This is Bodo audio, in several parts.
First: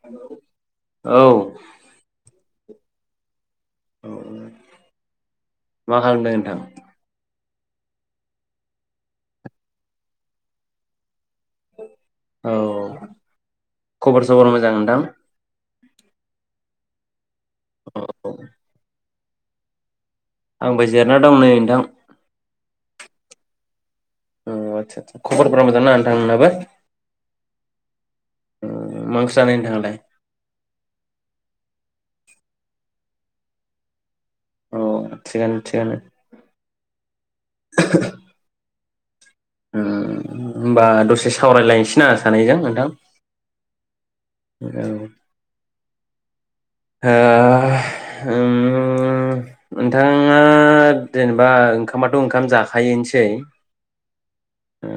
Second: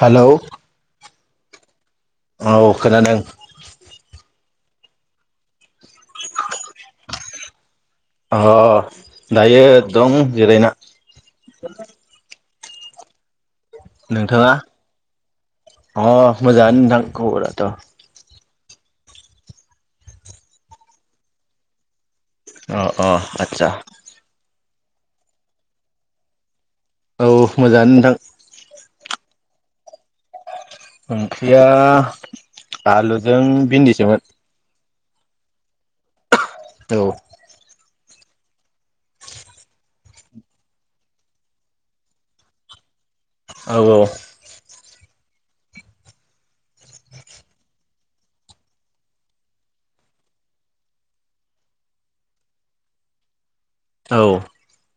हेलौ औ औ खोनादों मा खालामदों नोंथां? अ दायो दं जिरायना [unintelligible] औ खबर नोंथाङा सबर मोजां नोंथां अ मोजाआनो नोंथां खबरा। औ औ थ' आंबो जिरना दं नै नोंथां अ अ आदसा औ आदसा आतसा खबरफोरा मोजांना नोंथां नोंनाबो औ मोजां नोंथां मा ओंख्रि जानाय नोंथांआलाय ओंख्रिया आलुजों भिन्दिसोमोन अ थिगानो थिगानो औ [unintelligible] ओ होमबा दसे सावरायलायनोसै ना सानैजों नोंथां औ हो उम नोंथाङा जेनेबा ओंखामाथ ओंखाम जाखायोनोसै औ ओ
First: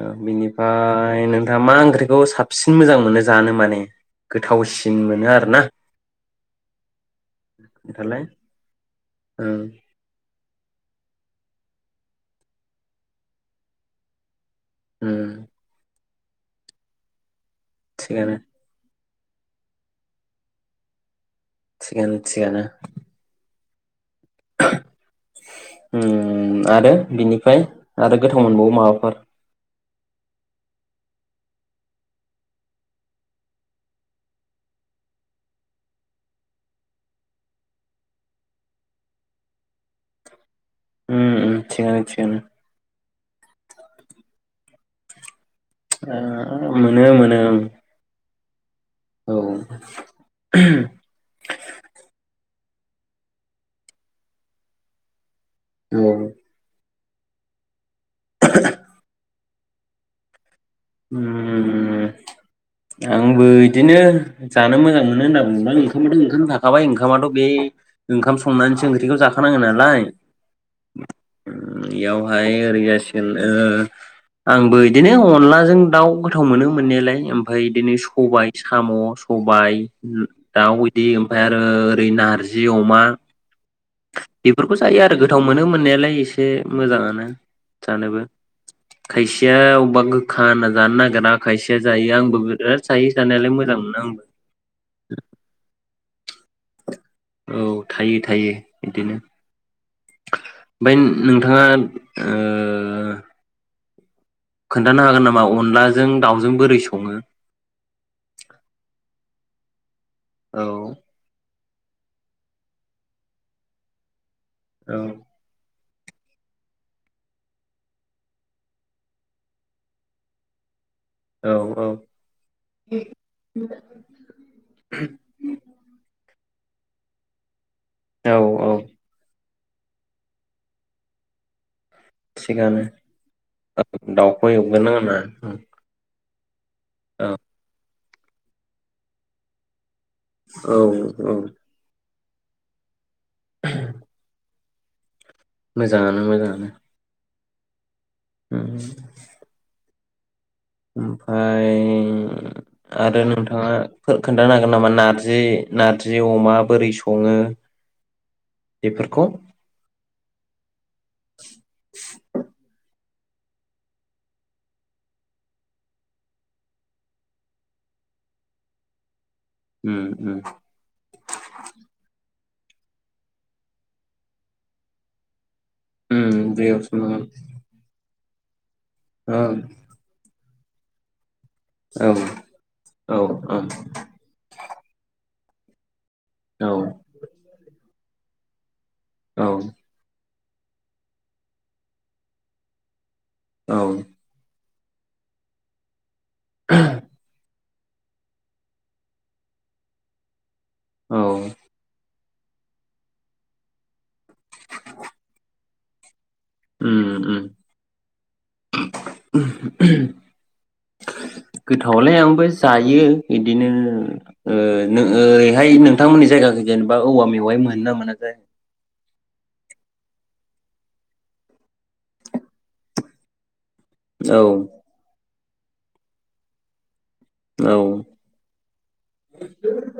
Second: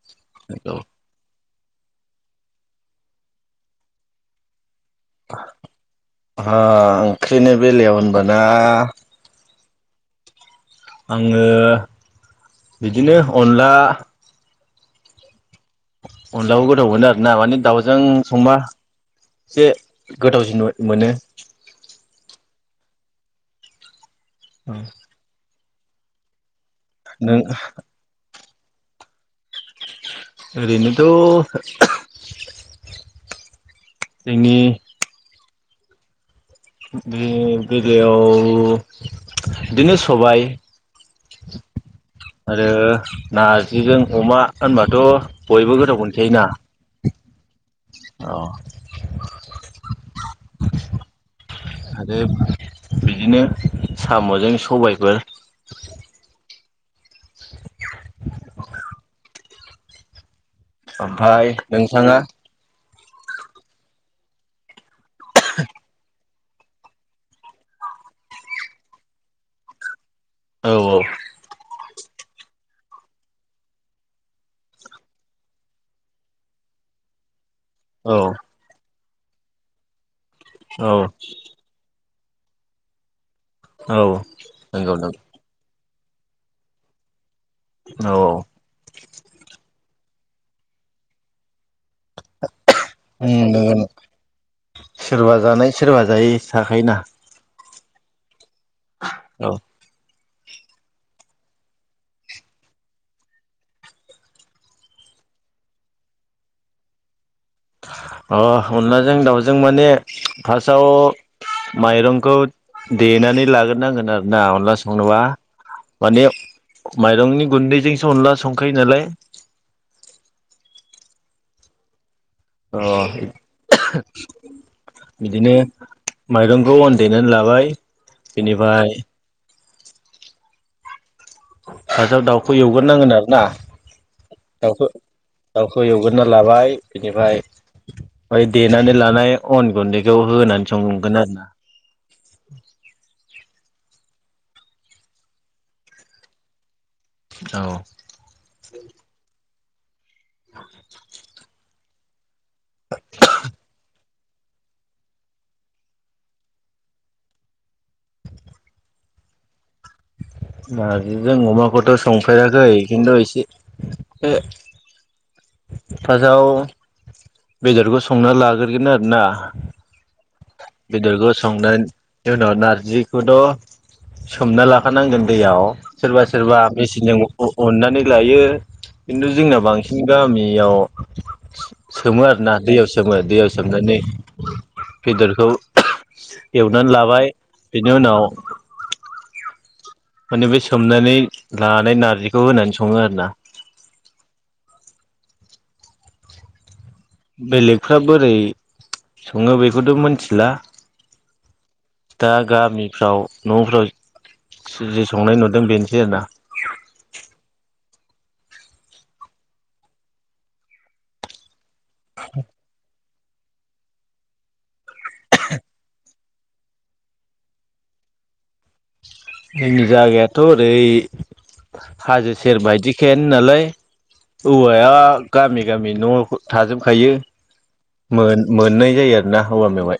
नंगौ बिनिफ्राय नोंथाङा मा ओंख्रिखौ साबसिन मोजां मोनो जानो माने गोथावसिन मोनो आरोना ओ ओंख्रिनि बेलायाव होनबाना उम आङो बिदिनो अनला हम अनलाबो गोथाव मोनो आर ना माने दाउजों थिगानो संबा एसे गोथावसिन मोनो। थिगानो थिगानो औ उम आरो बिनिफ्राय आरो गो थाव मोनबावो माबाफोर ओरैनोथ जोंनि बे बेलायाव बिदिनो सबाय ओम ओम थिगानो थिगानो आरो नारजिजों अमा होनबाथ बयबो गोदाव मोनखायोना। ओं अ औ आरो [unintelligible] बिदिनो सामजों सबायफोर औ [inaudible] [unintelligible] ओमफाय ओम नोंथाङा आंबो इदिनो जानो मोजां मोनो होनना बुंबा ओंखामाथ ओंखाम थाखाबाय ओंखामाथ बे ओंखाम संनानैसो ओंख्रिखौ जाखानाङो नालाय औ औ ओम इयावहाय ओरै जासिगोन ओ आंबो इदिनो अनला जों दाउ गोथाव मोनो मोननाया लाय उम ओमफाय इदिनो सबाय औ साम' सबाय दाउ औ इदि ओमफ्राय आरो दै नारजि अमा औ बेफोरखौ नंगौ जायो आरो नंगौ गोथाव मोनो मोननायालाय एसे मोजाङानो औ जानोबो औ खायसेया अबा खाना जानो नागिरा खायसे जायो आंबो बेराद [unintelligible] सोरबा जानाय सोरबा जाय थाखायोना औ थायो थायो बिदिनो औ ओमफ्राय नोंथाङा ओ खोन्थानो हागोन नामा अनलाजों दाउजों बोरै सङो। अ अनलाजों दाउजों जों माने औ फार्स्टआव माइरंखौ देनानै लाग्रोनांगोन आरो ना अनला संनोबा माने माइरंनि गुन्दैजोंसो अनला संखायो नालाय औ औ अ बिदिनो माइरंखौ अनदेनानै लाबाय औ औ बिनिफ्राय फार्सताव दाउखौ थिगानो एवग्रोनांगोन आरो ना दाउखौ दाउ एवगोन आंना दाउखौ एवगो होना लाबाय औ बिनिफ्राय बै देनानै लानाय अन गुन्दै बेयाव होनानै औ संगोन औ आरोना [inaudible] [unintelligible] मोजांङानो मोजांङानो औ [unintelligible] ओमफ्राय उम आरो नोंथाङा खोन्थानो हागोन नामा नार्जि नार्जि अमा बोरै सङो फोरखौ नार्जिजों अमाखौथ' संफेराखै भिन्दसे बे [unintelligible] पाजाव बेदरखौ संना लाग्रोगोन आरोना हम बेदरखौ सं [unintelligible] अ नारजिखौथ' सोमना लाखानांगोन दैयाव उम सोरबा सोरबा दैयाव सोमनांगोन मेचिनजों अननानै लायो। खिन्थु जोंना बांसिन गामि बेयाव औ सोमो आरोना दैयाव सोमो औ दैयाव सोमनानै [unintelligible] एवनानै लाबाय बेनि उनाव औ औ माने बे सोमनानै लानानै नारजिखौ होनानै सङो आरो ना औ [inaudible] बेलेगफ्रा बोरै सङो बेखौथ' मोनथिला औ दा गामिफ्राव न'फ्राव जि जि संनाय नुदों बेनोसै आरोना उम उम [unintelligible] गोथावलाय आंबो जायो। इदिनो ओ ओरैहाय नोंथांमोननि जायगाखौ जेनेबा औवा मेवाय मोनो ना मोना ज जोंनि जागायाथ' ओरै हाजो सेर बायदिखायानो नालाय जायो औ औवाया गामि गामि न' थाजोबखायो औ मोननाय जायो आरोना औवा मेवाइ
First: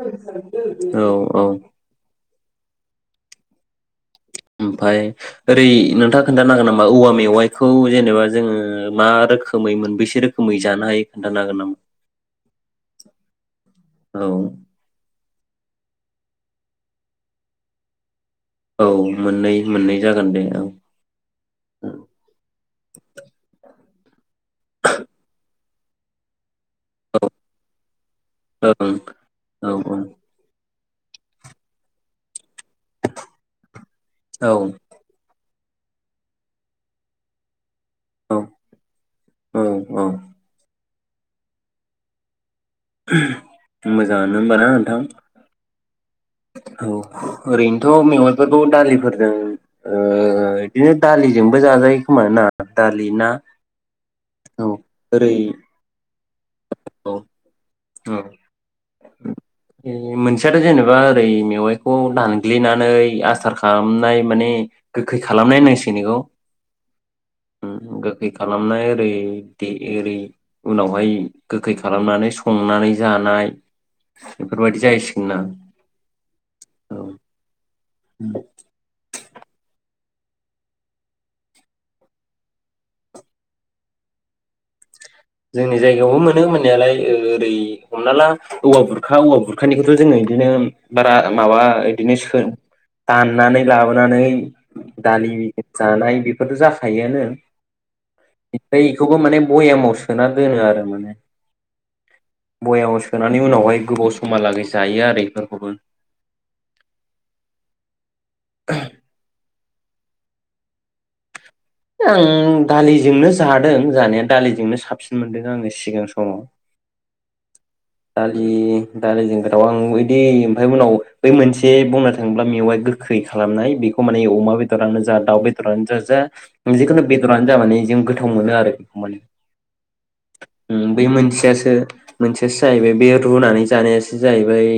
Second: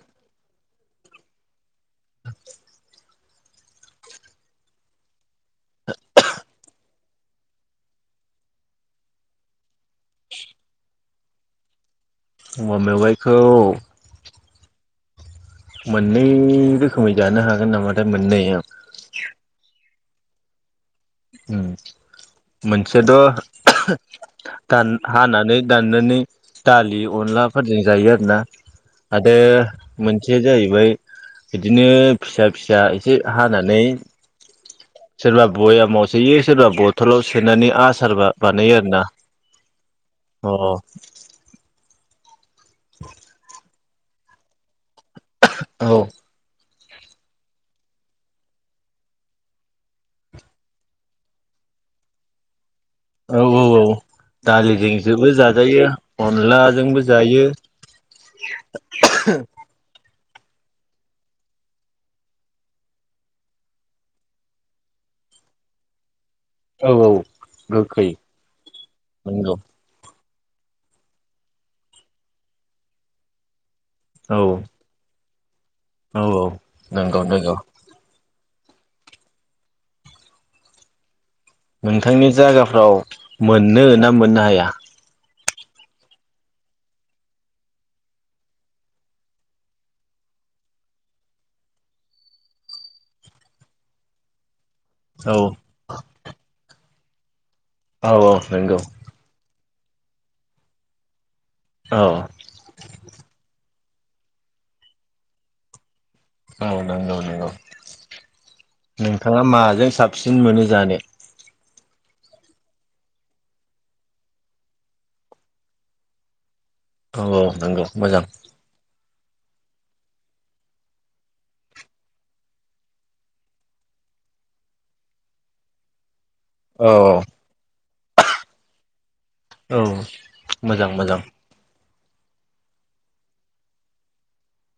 औ औ ओमफाय ओरै नोंथाङा खोन्थानो हागोन नामा औवा मेवाइखौ जेनेबा जोङो मा रोखोमै मोनबसे रोखोमै जानो हायो खोनन्थानो हागोन नामा औवा मेवाइखौ औ मोननै रोखोमै जानो हागोन नामाथाय मोननैया औ मोननै मोननै जागोन दे ओं उम मोनसेथ' [unintelligible] दान हानानै दाननानै दालि अनलाफोरजों जायो आरो ना ओं आरो औ मोनसेया जाहैबाय बिदिनो फिसा फिसा एसे हानानै औ सोरबा बयामाव सोयो सोरबा बथलाव सोनानै आस सारबा बानायो आरोना औ औ अ [unintelligible] [unintelligible] मोजाङानो होमबाना नोंथां [unintelligible] औ औ ओरैनोथ' मेगनफोरखौ दालिफोरजों ओ बिदिनो दालिजोंबो जाजायो खोमा ना दालि ना औ औ औ औ दालिजों जोबो ओरै जाजायो। अनलाजोंबो औ जायो औ मोनसे खोथायाथ' जेनेबा ओरै मेवाइखौ दानग्लिनानै आसार खालामनाय माने गोखै खालामनाय होनां सिगौ औ औ बेखौ उम गोखै खालामनाय ओरै नंगौ दे ओरै उनावहाय गोखै खालामनानै स संनानै जानाय औ बेफोरबदि जायो। जोंना औ औ नंगौ नंगौ। नोंथांनि जायगाफ्राव मोनो ना मोननो हाया। जोंनि जायगायावबो मोनो मोननायालाय ओ ओरै हमना ला औवा बुरखा औवा बुरखानिखौथ' जोङो बिदिनो बारा माबा सोब बिदिनो दाननानै लाबोनानै दालि औ जानाय बेफोरथ' जा थायोआनो औ औ नोंगौ। बयामाव सो सोना दोनो आरो माने औ बयामाव सोनानै उनावहाय गोबाव समहालागै जायो आरो बेफोरखौबो औ नंगौ नंगौ नोंथाङा माजों साबसिन मोनो जानो। आं दालिजोंनो जादों जानाया दालिजोंनो साबसिन मोनदों आंङो सिगां समाव। औ औ नंगौ मोजां दालि दालिजों गोथाव आं यैदि ओमफ्राय उनाव बै मोनसे बुंनो थाङोब्ला मेवाय गोखै खालामनाय बेखौ माने अमा बेदरानो जा दाउ बेदरानो जा जा औ जिखुनु बेदरानो जा माने जों गोथाव मोनो आरो बेखौ माने औ मोजां बै मोजां मोनसेयासो मोनसे जाहैबाय बे रुनानै जानायासो जाहैबाय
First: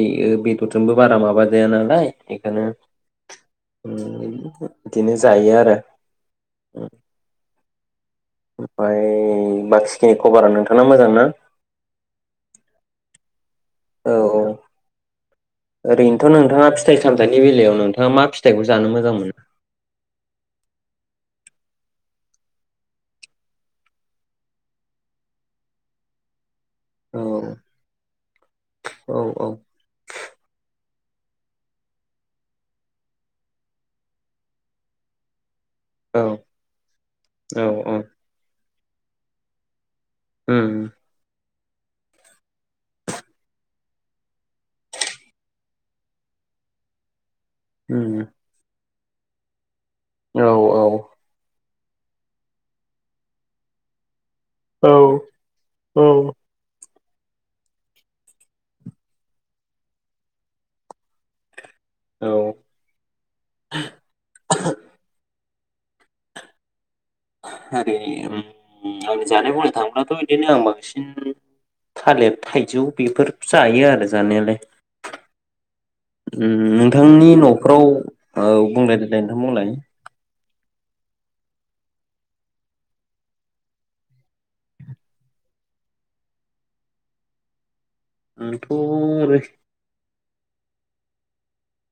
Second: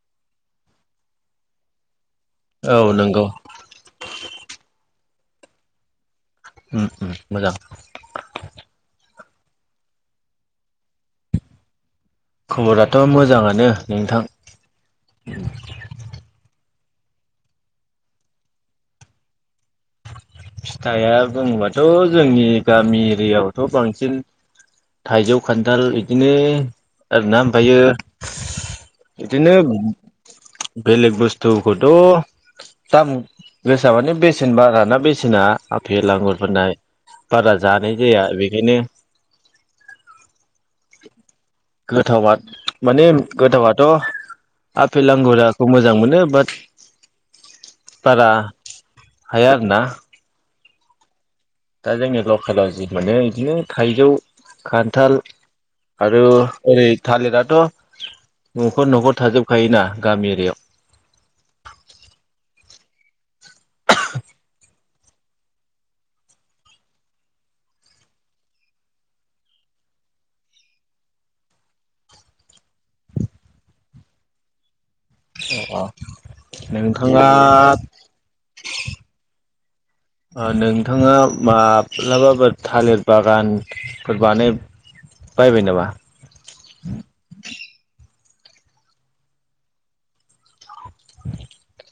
बेदरजोंबो बारा माबा जाया नालाय बेखोनो औ नंगौ ओम इदिनोथ बिदिनो जायो आरो उम उम मोजां ओमफ्राय बाखिखिनि खबरा नोंथाङा मोजां ना खबराथ' मोजाङानो नो औ नोंथां ओरैनोथ नोंथाङा फिथाइ सामथायाइनि बेलायाव नोंथाङा मा फिथाइखौ जानो मोजां मोनो फिथाइआ बुङोबाथ जोंनि गामि एरियाआवथ बांसिन थाइजौ खान्थाल बिदिनो औ आरो ना ओमफ्रायो औ औ बिदिनो बेलेग बुस्थुखौथ दाम गोसा मानि बेसेन बारा ना बेसे सिना आफेल औ आांगुरफोरनाय बारा औ जानाय औ जाया बेखायनो हम गोथावआ माने गोथावाथ आफेल आंगुराखौ मोजां मोनो बाट उम बारा हाया आरो ना औ औ दा जोंनि लकेलाव जि मोनो इदिनो थाइजौ औ खान्थाल औ आरो ओरै थालिराथ' नखर नखर थाजोबखायोना गामि एरियाव औ ओरै ओम ओम आंनि जानाय बुंनो थाङोलाथ बिदिनो आं बांसिन थालिर थाइजौ बेफोर जायो आरो जानायालाय एरियायाव ओम नोंथाङा नोंथांनि नफ्राव ओम बुंलाय देलाय नोंथां बुंलाय नोंथाङा माब्लाबाफोर थालिर बागानफोर बानाय बायबाय नामा नोंथ आरो [inaudible]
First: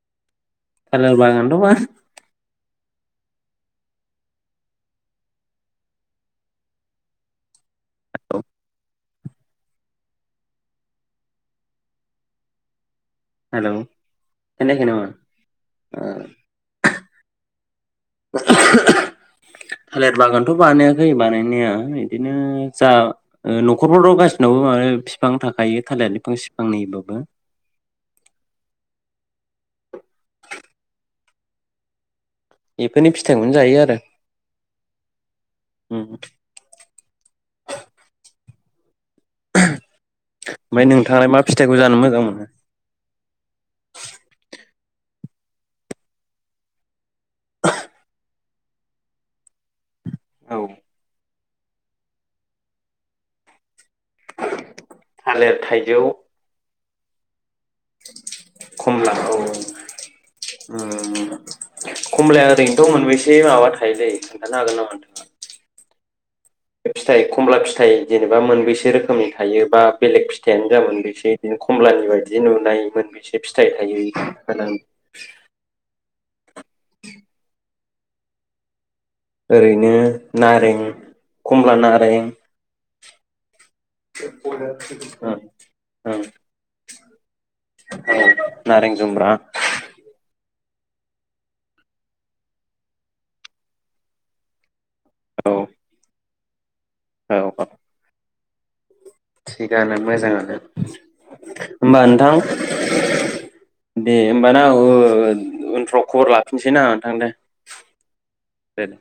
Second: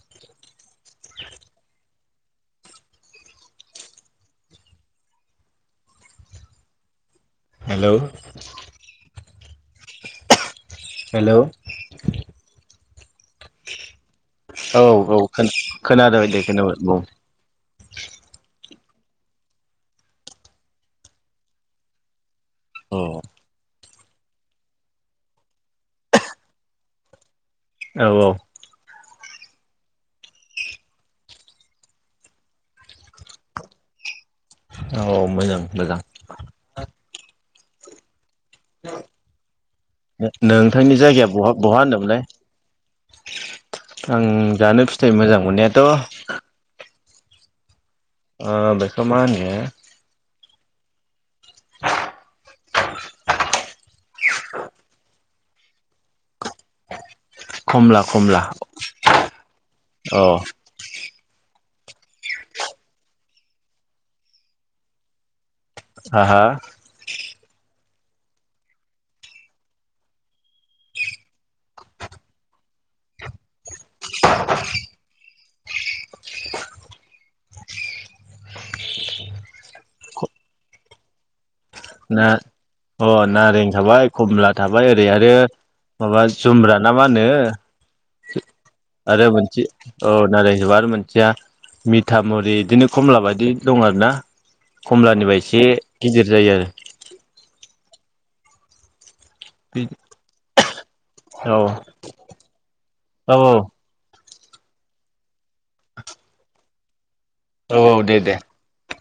थालिर बागानथ' बा हेलौ हेलौ हेलौ औ खोनायाखै नामा? औ ओ खोनादों दे खोनाबाय बुं थालिर बागानथ' बानायाखै बानायनाया बिदि बिदिनो जा औ नख न'खरफोराव गासिनावबो बिफां थाखायो थालिर बिफां सिफांनिबाबो औ औ बेफोरनि फिथाइखौनो जायो आरो औ मोजां मोजां उम [inaudible] ओमफ्राय नोंथांनि जायगाया नोंथाङालाय मा बहा फिथाइखौ बहा जानो होनदोंमोनलै मोजां मोनो? आं जानो फिथाइ मोजां मोननायाथ' [inaudible] आ बेखो माहोनो औ थालेर थाइजौ खमला खमला खमला औ अ उम खमलाया ओरैनोथ' मोनबेसै माबा थायोलै खोन्थानो हागोन नामा नोंथाङा आहा फिथाइ खमला फिथाइ जेनेबा मोनबेसे रोखोमनि थायो बा बेलेग फिथाइयानो जा मोनबेसे बिदिनो खमलानि बायदि नुनाय मोनबेसे फिथाइ थाय थायो [inaudible] ओरैनो नारें खमला ना नारें अ नारें थाबाय खमला थाबाय ओरै आरो ओं ओं माबा औ जुमब्रा ना मा होनो [unintelligible] आरो मोनसे औ नारें जुमब्रा मोनसेया मिथाामुरि बिदिनो खमला बायदि दं आरोना खमलानिफ्राय औ एसे गिदिर बिदि जायो आरो औ थिगानो मोजाङानो आरो होमबा नोंथां दे औ दे होनबाना आ उनफ्राव खबर लाफिनसै ना आ नोंथां दे औ औ दे दे दे